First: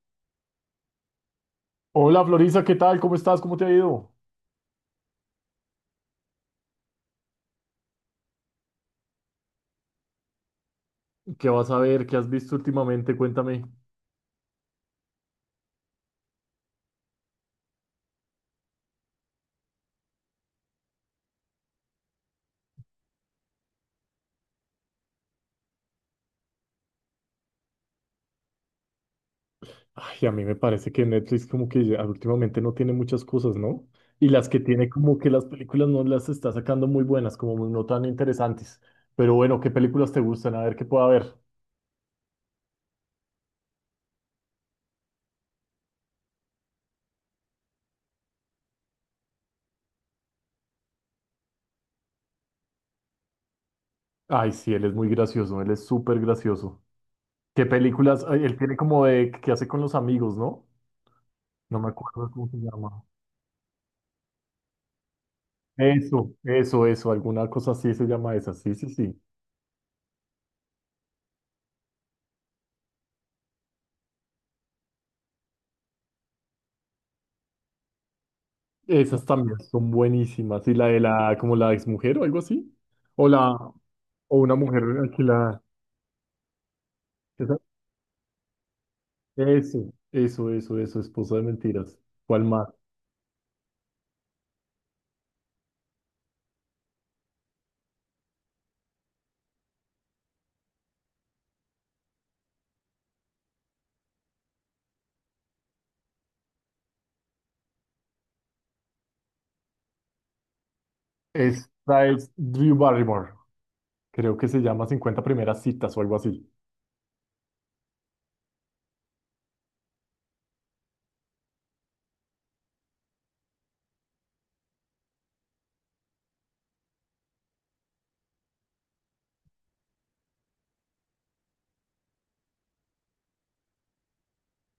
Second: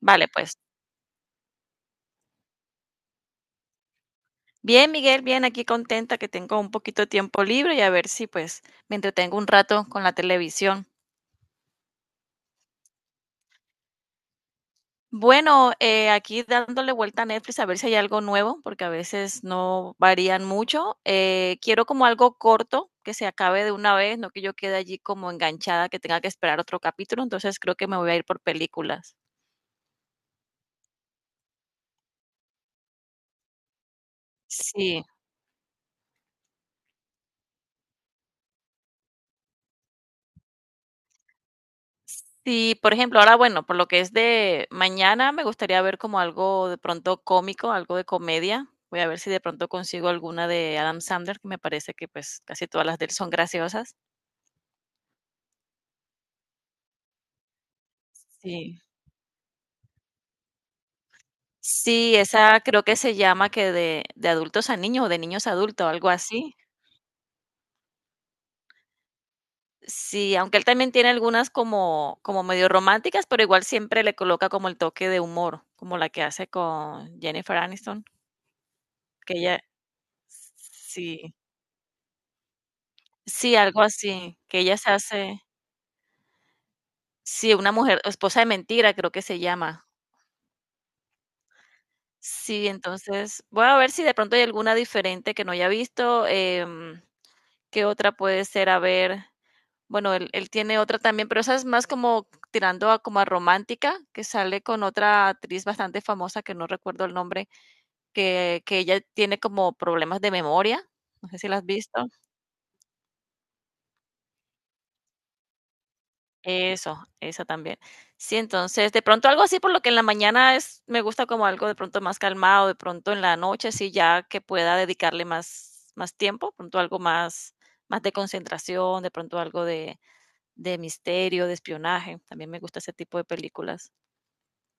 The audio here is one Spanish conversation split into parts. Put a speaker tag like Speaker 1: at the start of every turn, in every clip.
Speaker 1: Vale, pues.
Speaker 2: Hola Florisa, ¿qué tal? ¿Cómo estás? ¿Cómo te ha ido?
Speaker 1: Bien, Miguel, bien, aquí contenta que tengo un poquito de tiempo libre y a ver si pues me entretengo un rato con la televisión.
Speaker 2: ¿Qué vas a ver? ¿Qué has visto últimamente? Cuéntame.
Speaker 1: Bueno, aquí dándole vuelta a Netflix a ver si hay algo nuevo, porque a veces no varían mucho. Quiero como algo corto, que se acabe de una vez, no que yo quede allí como enganchada, que tenga que esperar otro capítulo, entonces creo que me voy a ir por películas.
Speaker 2: Ay, a mí me parece que Netflix como que ya últimamente no tiene muchas cosas, ¿no? Y las que tiene
Speaker 1: Sí.
Speaker 2: como que las películas no las está sacando muy buenas, como no tan interesantes. Pero bueno, ¿qué películas te gustan? A ver qué pueda haber.
Speaker 1: Sí, por ejemplo, ahora, bueno, por lo que es de mañana, me gustaría ver como algo de pronto cómico, algo de comedia. Voy a ver si de pronto consigo alguna de Adam Sandler, que me parece que pues casi todas las de él son graciosas.
Speaker 2: Ay, sí, él es muy gracioso, él es súper gracioso. ¿Qué películas? Ay, él tiene
Speaker 1: Sí.
Speaker 2: como de que hace con los amigos, ¿no? No me
Speaker 1: Sí,
Speaker 2: acuerdo cómo se
Speaker 1: esa creo que
Speaker 2: llama.
Speaker 1: se llama que de adultos a niños o de niños a adultos, algo
Speaker 2: Eso,
Speaker 1: así.
Speaker 2: eso, eso, alguna cosa así se llama esa. Sí, sí, sí.
Speaker 1: Sí, aunque él también tiene algunas como medio románticas, pero igual siempre le coloca como el toque de humor, como la que hace con Jennifer Aniston,
Speaker 2: Esas
Speaker 1: que
Speaker 2: también
Speaker 1: ella,
Speaker 2: son buenísimas. Y la de
Speaker 1: sí.
Speaker 2: la, como la ex mujer o algo así. O la,
Speaker 1: Sí, algo
Speaker 2: o
Speaker 1: así,
Speaker 2: una
Speaker 1: que ella
Speaker 2: mujer
Speaker 1: se hace
Speaker 2: alquilada.
Speaker 1: sí,
Speaker 2: Esa-
Speaker 1: una mujer esposa de mentira, creo que se llama.
Speaker 2: eso, eso, eso, eso, esposa de mentiras. ¿Cuál más?
Speaker 1: Sí, entonces, voy a ver si de pronto hay alguna diferente que no haya visto, ¿qué otra puede ser? A ver, bueno, él tiene otra también, pero esa es más como tirando a como a romántica, que sale con otra actriz bastante famosa, que no recuerdo el nombre, que ella tiene como problemas de memoria, no sé si la has visto.
Speaker 2: Esta es Drew Barrymore. Creo que se llama 50 primeras citas o algo así.
Speaker 1: Eso también. Sí, entonces, de pronto algo así, por lo que en la mañana es, me gusta como algo de pronto más calmado, de pronto en la noche, sí, ya que pueda dedicarle más tiempo, de pronto algo más de concentración, de pronto algo de misterio, de espionaje. También me gusta ese tipo de películas.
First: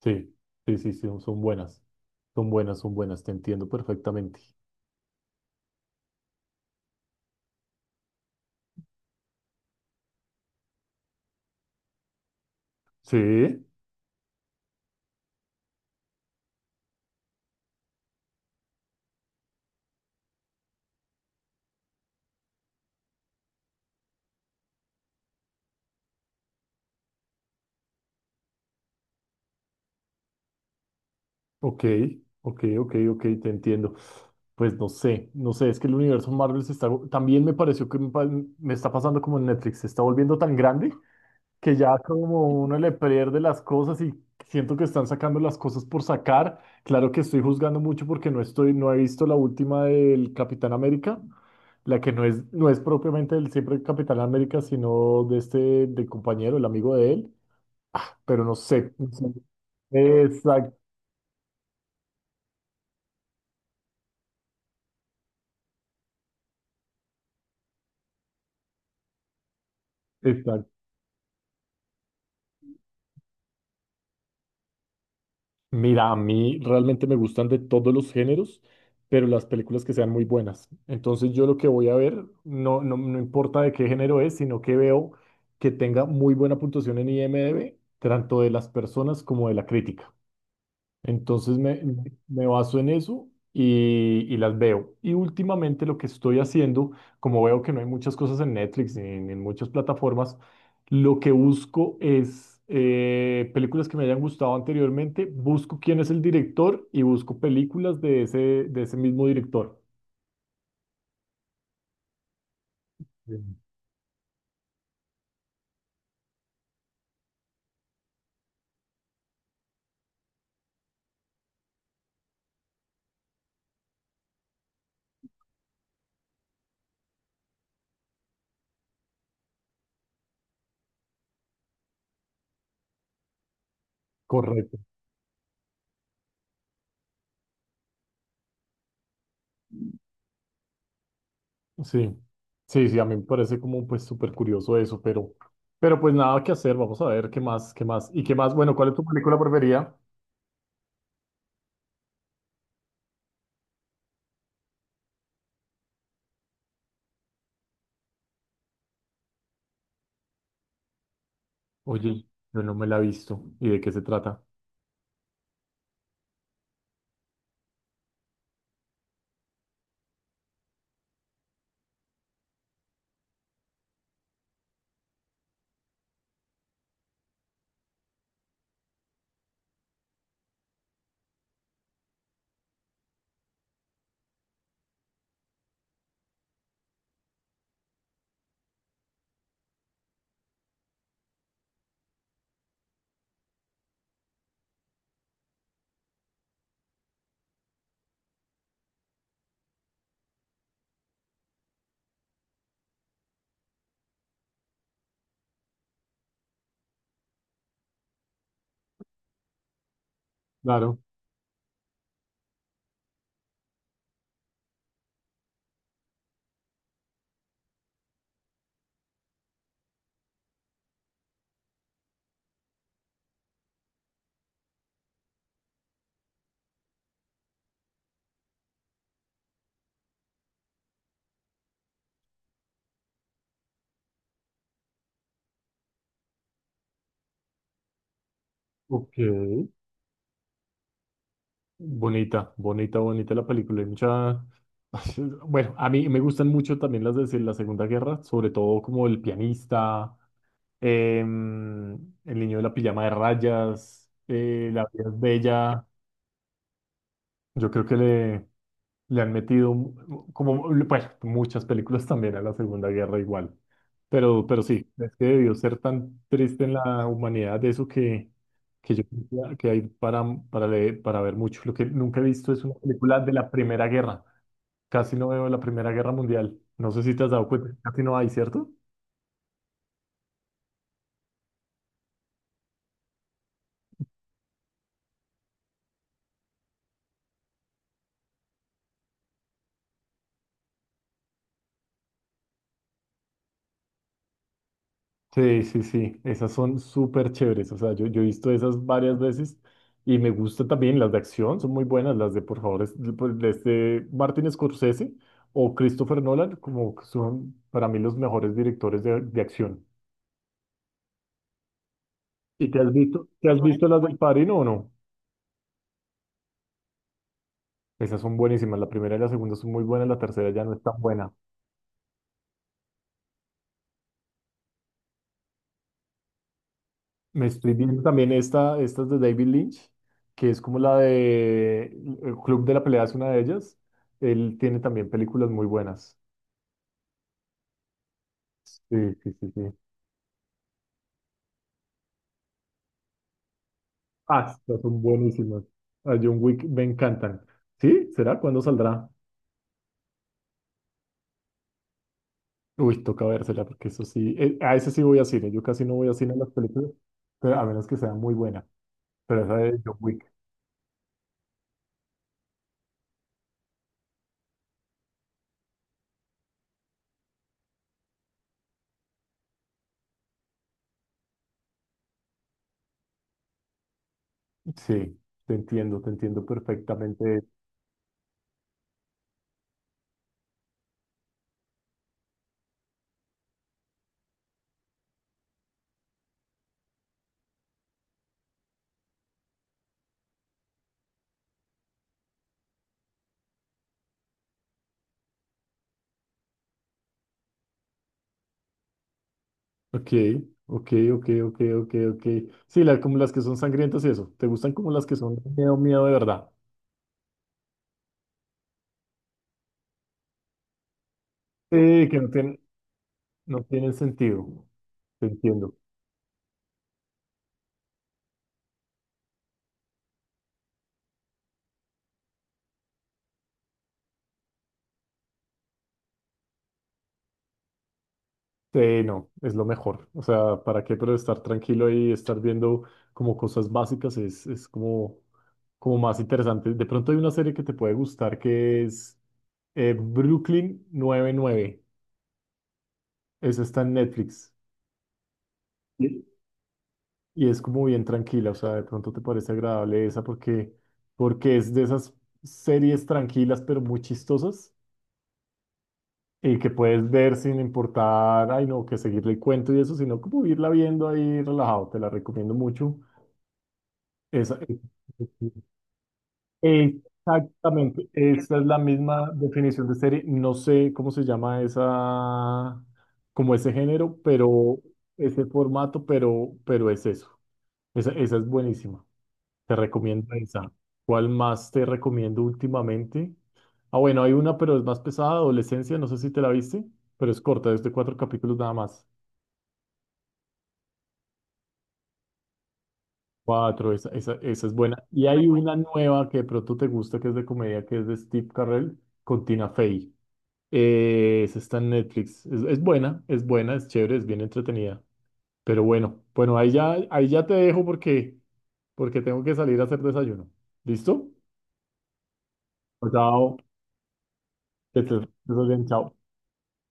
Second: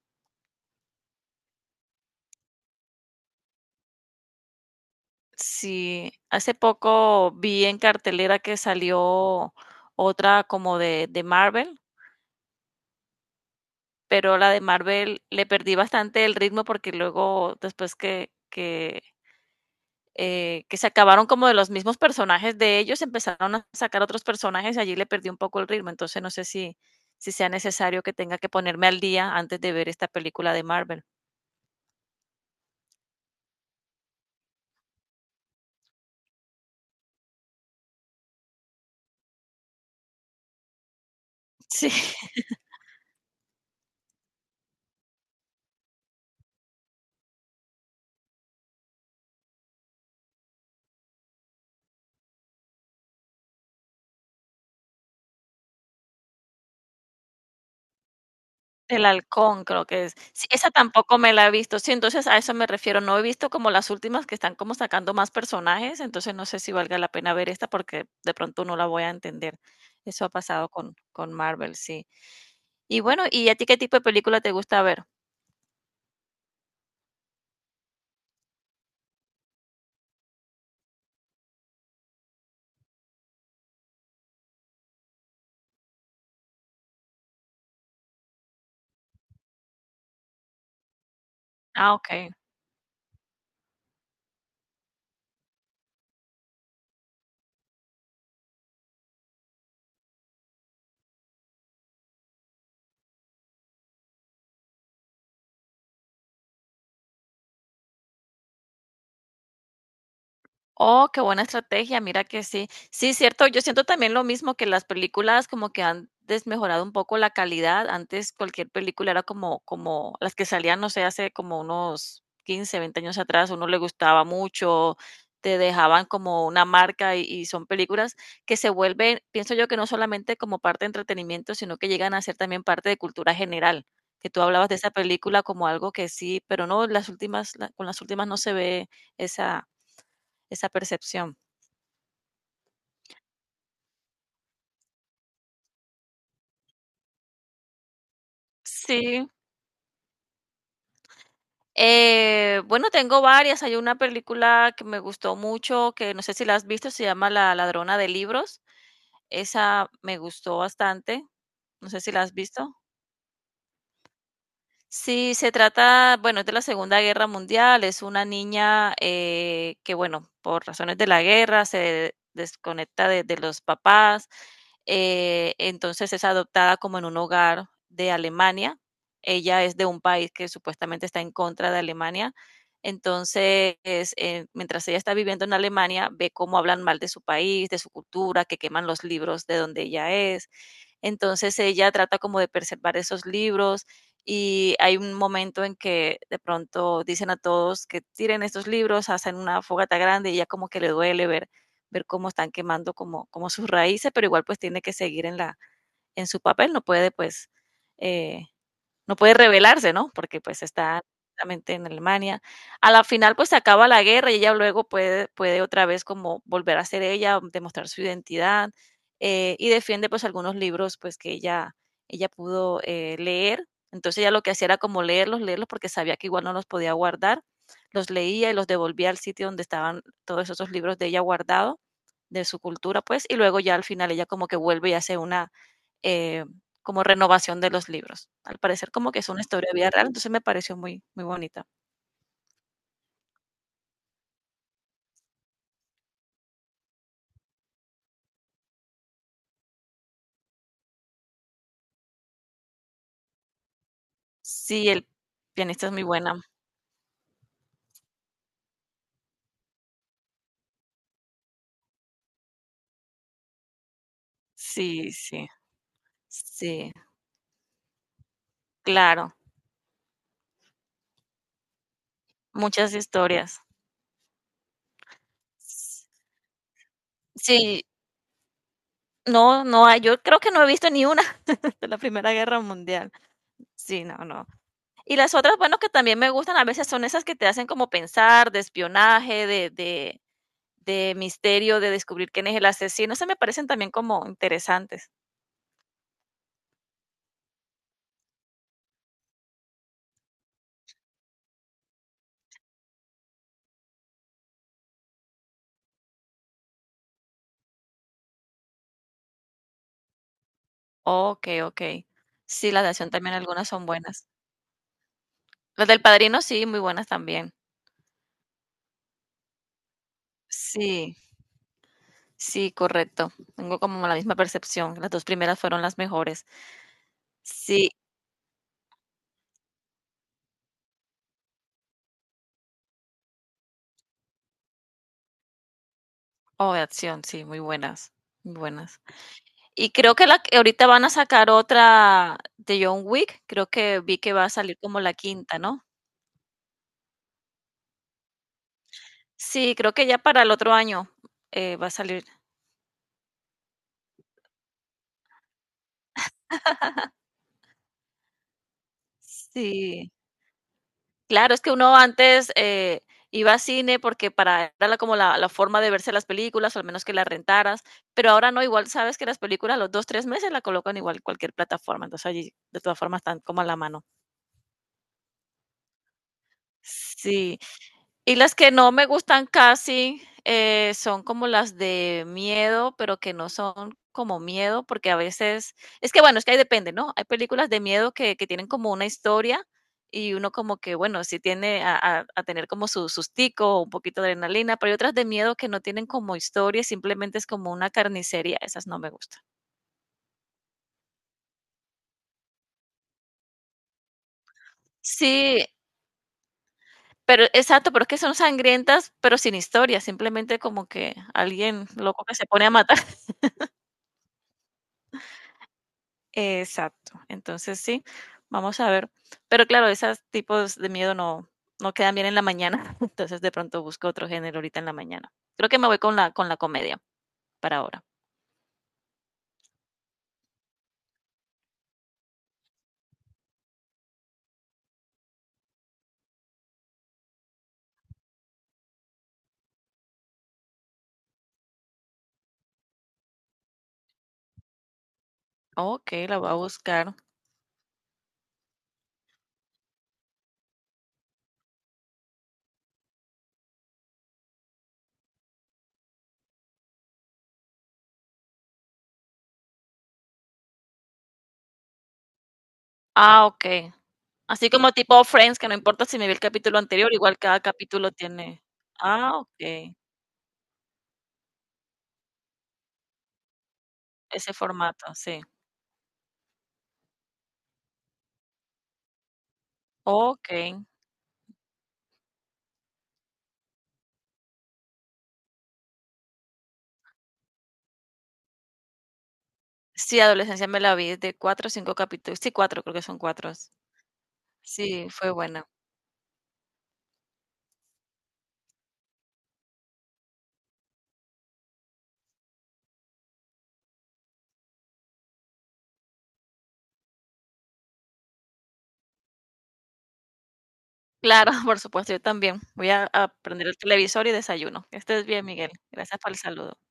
Speaker 2: Sí, sí, sí, sí, son buenas. Son buenas, son buenas, te entiendo perfectamente.
Speaker 1: Sí, hace poco vi en cartelera que salió otra como de Marvel,
Speaker 2: Sí.
Speaker 1: pero la de Marvel le perdí bastante el ritmo porque luego, después que se acabaron como de los mismos personajes de ellos, empezaron a sacar otros personajes y allí le perdí un poco el ritmo. Entonces no sé si sea necesario que tenga que ponerme al día antes de ver esta película de Marvel.
Speaker 2: Ok, ok, ok, ok, te entiendo. Pues no sé, no sé, es que el universo Marvel se está, también me pareció que me, me está pasando como en Netflix, se está volviendo tan grande que
Speaker 1: Sí,
Speaker 2: ya como uno le pierde las cosas y siento que están sacando las cosas por sacar. Claro que estoy juzgando mucho porque no estoy, no he visto la última del Capitán América, la que no es, no es propiamente del siempre Capitán América, sino de este, del compañero, el amigo de él, pero no sé.
Speaker 1: El
Speaker 2: No sé.
Speaker 1: Halcón creo que es. Sí, esa
Speaker 2: Exacto.
Speaker 1: tampoco me la he visto. Sí, entonces a eso me refiero. No he visto como las últimas que están como sacando más personajes, entonces no sé si valga la pena ver esta porque de pronto no la voy a entender. Eso ha pasado con Marvel, sí. Y bueno, ¿y a ti qué tipo de película te gusta ver?
Speaker 2: Mira, a mí realmente me gustan de todos los géneros, pero las películas que sean muy buenas. Entonces yo lo que voy a ver, no, no, no importa de qué género es, sino que veo que tenga muy buena puntuación en IMDb, tanto de las personas como de la crítica. Entonces me,
Speaker 1: Ah, okey.
Speaker 2: me baso en eso y las veo. Y últimamente lo que estoy haciendo, como veo que no hay muchas cosas en Netflix ni en, en muchas plataformas, lo que busco es películas que me hayan gustado anteriormente, busco quién es el director y busco películas de ese mismo director.
Speaker 1: Oh, qué buena estrategia, mira que sí. Sí, cierto,
Speaker 2: Bien.
Speaker 1: yo siento también lo mismo que las películas como que han desmejorado un poco la calidad. Antes cualquier película era como las que salían, no sé, hace como unos 15, 20 años atrás, a uno le gustaba mucho, te dejaban como una marca y son películas que se vuelven, pienso yo que no solamente como parte de entretenimiento, sino que llegan a ser también parte de cultura general, que tú hablabas de
Speaker 2: Correcto.
Speaker 1: esa película como algo que sí, pero no, las últimas la con las últimas no se ve esa esa percepción.
Speaker 2: Sí, sí, sí, a mí me parece como pues súper curioso eso, pero pues nada que hacer, vamos a ver qué más, qué más. ¿Y qué más? Bueno, ¿cuál es tu
Speaker 1: Sí,
Speaker 2: película preferida?
Speaker 1: bueno, tengo varias. Hay una película que me gustó mucho, que no sé si la has visto, se llama La ladrona de libros. Esa me gustó bastante. No sé si la
Speaker 2: Oye,
Speaker 1: has
Speaker 2: yo no
Speaker 1: visto.
Speaker 2: me la he visto. ¿Y de qué se trata?
Speaker 1: Sí, se trata, bueno, es de la Segunda Guerra Mundial, es una niña que, bueno, por razones de la guerra se desconecta de los papás, entonces es adoptada como en un hogar de Alemania. Ella es de un país que supuestamente está en contra de Alemania, entonces mientras ella está viviendo en Alemania, ve cómo hablan mal de su país, de su cultura, que queman los libros de donde ella es. Entonces ella trata como de preservar esos libros y hay un momento en que de pronto dicen a todos que tiren estos libros, hacen una fogata grande y ya como que le duele ver cómo están quemando como sus raíces, pero igual pues tiene que seguir en su papel, eh, no puede rebelarse, ¿no? Porque, pues,
Speaker 2: Claro.
Speaker 1: está justamente en Alemania. A la final, pues, se acaba la guerra y ella luego puede otra vez como volver a ser ella, demostrar su identidad, y defiende, pues, algunos libros, pues, que ella pudo, leer. Entonces, ella lo que hacía era como leerlos, leerlos, porque sabía que igual no los podía guardar. Los leía y los devolvía al sitio donde estaban todos esos libros de ella guardado, de su cultura, pues, y luego ya al final ella como que vuelve y hace una, eh, como renovación de los libros. Al parecer como
Speaker 2: Ok.
Speaker 1: que es una historia de vida real, entonces me pareció muy, muy bonita.
Speaker 2: Bonita, bonita, bonita la película. Hay mucha... Bueno, a mí me gustan mucho también las de la Segunda Guerra, sobre todo como El pianista, em, El niño de la pijama de rayas, La
Speaker 1: Sí, el
Speaker 2: vida es bella.
Speaker 1: pianista es muy buena.
Speaker 2: Yo creo que le han metido como, bueno, muchas películas también a la Segunda Guerra igual. Pero sí,
Speaker 1: Sí,
Speaker 2: es que
Speaker 1: sí,
Speaker 2: debió ser tan triste en
Speaker 1: sí,
Speaker 2: la humanidad eso que yo
Speaker 1: claro,
Speaker 2: creo que hay para, para ver mucho. Lo que nunca he visto es una
Speaker 1: muchas
Speaker 2: película de la
Speaker 1: historias.
Speaker 2: Primera Guerra. Casi no veo la Primera Guerra Mundial. No sé si te has dado cuenta,
Speaker 1: Sí,
Speaker 2: casi no hay, ¿cierto?
Speaker 1: no, no hay, yo creo que no he visto ni una de la Primera Guerra Mundial. Sí, no, no. Y las otras, bueno, que también me gustan a veces son esas que te hacen como pensar, de espionaje, de misterio, de descubrir quién es el asesino, esas me parecen también como interesantes.
Speaker 2: Sí, sí, sí, esas son súper chéveres. O sea, yo he visto esas varias veces y me gusta también las de acción, son muy buenas las de, por favor, de, pues, de este Martin Scorsese o Christopher Nolan, como que son para mí los mejores directores de acción.
Speaker 1: Okey, okey.
Speaker 2: ¿Y
Speaker 1: Sí,
Speaker 2: te
Speaker 1: las de
Speaker 2: has
Speaker 1: acción
Speaker 2: visto,
Speaker 1: también
Speaker 2: te has
Speaker 1: algunas
Speaker 2: bueno,
Speaker 1: son
Speaker 2: visto las del
Speaker 1: buenas.
Speaker 2: Padrino o no?
Speaker 1: Las del Padrino sí, muy buenas también.
Speaker 2: Esas son buenísimas, la primera y la segunda son muy buenas, la tercera ya no es tan
Speaker 1: Sí,
Speaker 2: buena.
Speaker 1: sí, correcto. Tengo como la misma percepción. Las 2 primeras fueron las mejores.
Speaker 2: Me estoy
Speaker 1: Sí,
Speaker 2: viendo también estas de David Lynch, que es como la de El Club de la Pelea, es una de ellas. Él tiene también películas muy buenas.
Speaker 1: o de acción, sí, muy buenas, muy
Speaker 2: Sí,
Speaker 1: buenas.
Speaker 2: sí, sí, sí.
Speaker 1: Y creo que la que ahorita van a sacar otra de John Wick, creo que vi que va
Speaker 2: Ah,
Speaker 1: a salir
Speaker 2: estas
Speaker 1: como
Speaker 2: son
Speaker 1: la quinta,
Speaker 2: buenísimas.
Speaker 1: ¿no?
Speaker 2: A John Wick me encantan. ¿Sí? ¿Será? ¿Cuándo saldrá?
Speaker 1: Sí, creo que ya para el otro año, va a salir.
Speaker 2: Uy, toca vérsela, porque eso sí. A ese sí voy a cine. Yo casi no voy a cine a las películas, pero a menos que sea muy buena. Pero esa de John
Speaker 1: Sí.
Speaker 2: Wick.
Speaker 1: Claro, es que uno antes, iba a cine porque para era la como la la forma de verse las películas, o al menos que las rentaras, pero ahora no, igual sabes que las películas a los 2 3 meses la colocan igual en cualquier plataforma, entonces allí de todas formas están como a la mano.
Speaker 2: Sí, te entiendo perfectamente.
Speaker 1: Sí. Y las que no me gustan casi, son como las de miedo, pero que no son como miedo, porque a veces, es que bueno, es que ahí depende, ¿no? Hay películas de miedo que tienen como una historia y uno como que, bueno, sí tiene a tener como su sustico, un poquito de adrenalina, pero hay otras de miedo que no tienen como historia, simplemente es como una carnicería, esas no me gustan.
Speaker 2: Ok, ok, ok, ok, ok, ok. Sí, como las que son sangrientas y eso. ¿Te gustan como las que son
Speaker 1: Sí,
Speaker 2: miedo, miedo de verdad?
Speaker 1: pero exacto, pero es que son sangrientas, pero sin historia, simplemente como que alguien
Speaker 2: Que
Speaker 1: loco
Speaker 2: no
Speaker 1: que se
Speaker 2: tienen,
Speaker 1: pone a matar.
Speaker 2: no tienen sentido. Te entiendo.
Speaker 1: Exacto. Entonces sí, vamos a ver. Pero claro, esos tipos de miedo no, no quedan bien en la mañana, entonces de pronto busco otro género ahorita en la mañana. Creo que me voy con la comedia para ahora.
Speaker 2: No, es lo mejor. O sea, ¿para qué? Pero estar tranquilo y estar viendo como cosas básicas es como, como más interesante. De pronto hay una serie que te puede gustar que es Brooklyn 99. Eso está en Netflix.
Speaker 1: Ok,
Speaker 2: Sí.
Speaker 1: la voy a buscar.
Speaker 2: Y es como bien tranquila. O sea, de pronto te parece agradable esa porque, porque es de esas series tranquilas pero muy chistosas y que puedes ver sin importar, ay no, que seguirle el cuento y eso, sino como irla viendo ahí relajado. Te la recomiendo mucho.
Speaker 1: Ah, ok.
Speaker 2: Esa-
Speaker 1: Así como tipo Friends, que no importa si me vi el capítulo anterior, igual cada
Speaker 2: exactamente,
Speaker 1: capítulo
Speaker 2: esa
Speaker 1: tiene.
Speaker 2: es la misma
Speaker 1: Ah,
Speaker 2: definición
Speaker 1: ok.
Speaker 2: de serie. No sé cómo se llama esa, como ese género,
Speaker 1: Ese
Speaker 2: pero
Speaker 1: formato, sí.
Speaker 2: ese formato, pero es eso. Esa es buenísima. Te recomiendo
Speaker 1: Ok.
Speaker 2: esa. ¿Cuál más te recomiendo últimamente? Ah, bueno, hay una, pero es más pesada, Adolescencia, no sé si te la viste, pero es corta, es de 4 capítulos nada más.
Speaker 1: Sí, Adolescencia me la vi de 4 o 5 capítulos. Sí, 4, creo que son 4.
Speaker 2: 4, esa, esa, esa es buena.
Speaker 1: Sí,
Speaker 2: Y muy
Speaker 1: fue
Speaker 2: hay
Speaker 1: buena.
Speaker 2: buena. Una nueva que de pronto te gusta, que es de comedia, que es de Steve Carell con Tina Fey. Esa está en Netflix. Es buena, es buena, es chévere, es bien entretenida. Pero bueno, bueno, ahí ya te dejo porque, porque tengo que salir a hacer desayuno. ¿Listo?
Speaker 1: Claro, por supuesto, yo también. Voy a
Speaker 2: Chao.
Speaker 1: prender el televisor y desayuno. Estés bien,
Speaker 2: Que estés
Speaker 1: Miguel.
Speaker 2: bien, chao.
Speaker 1: Gracias por el saludo.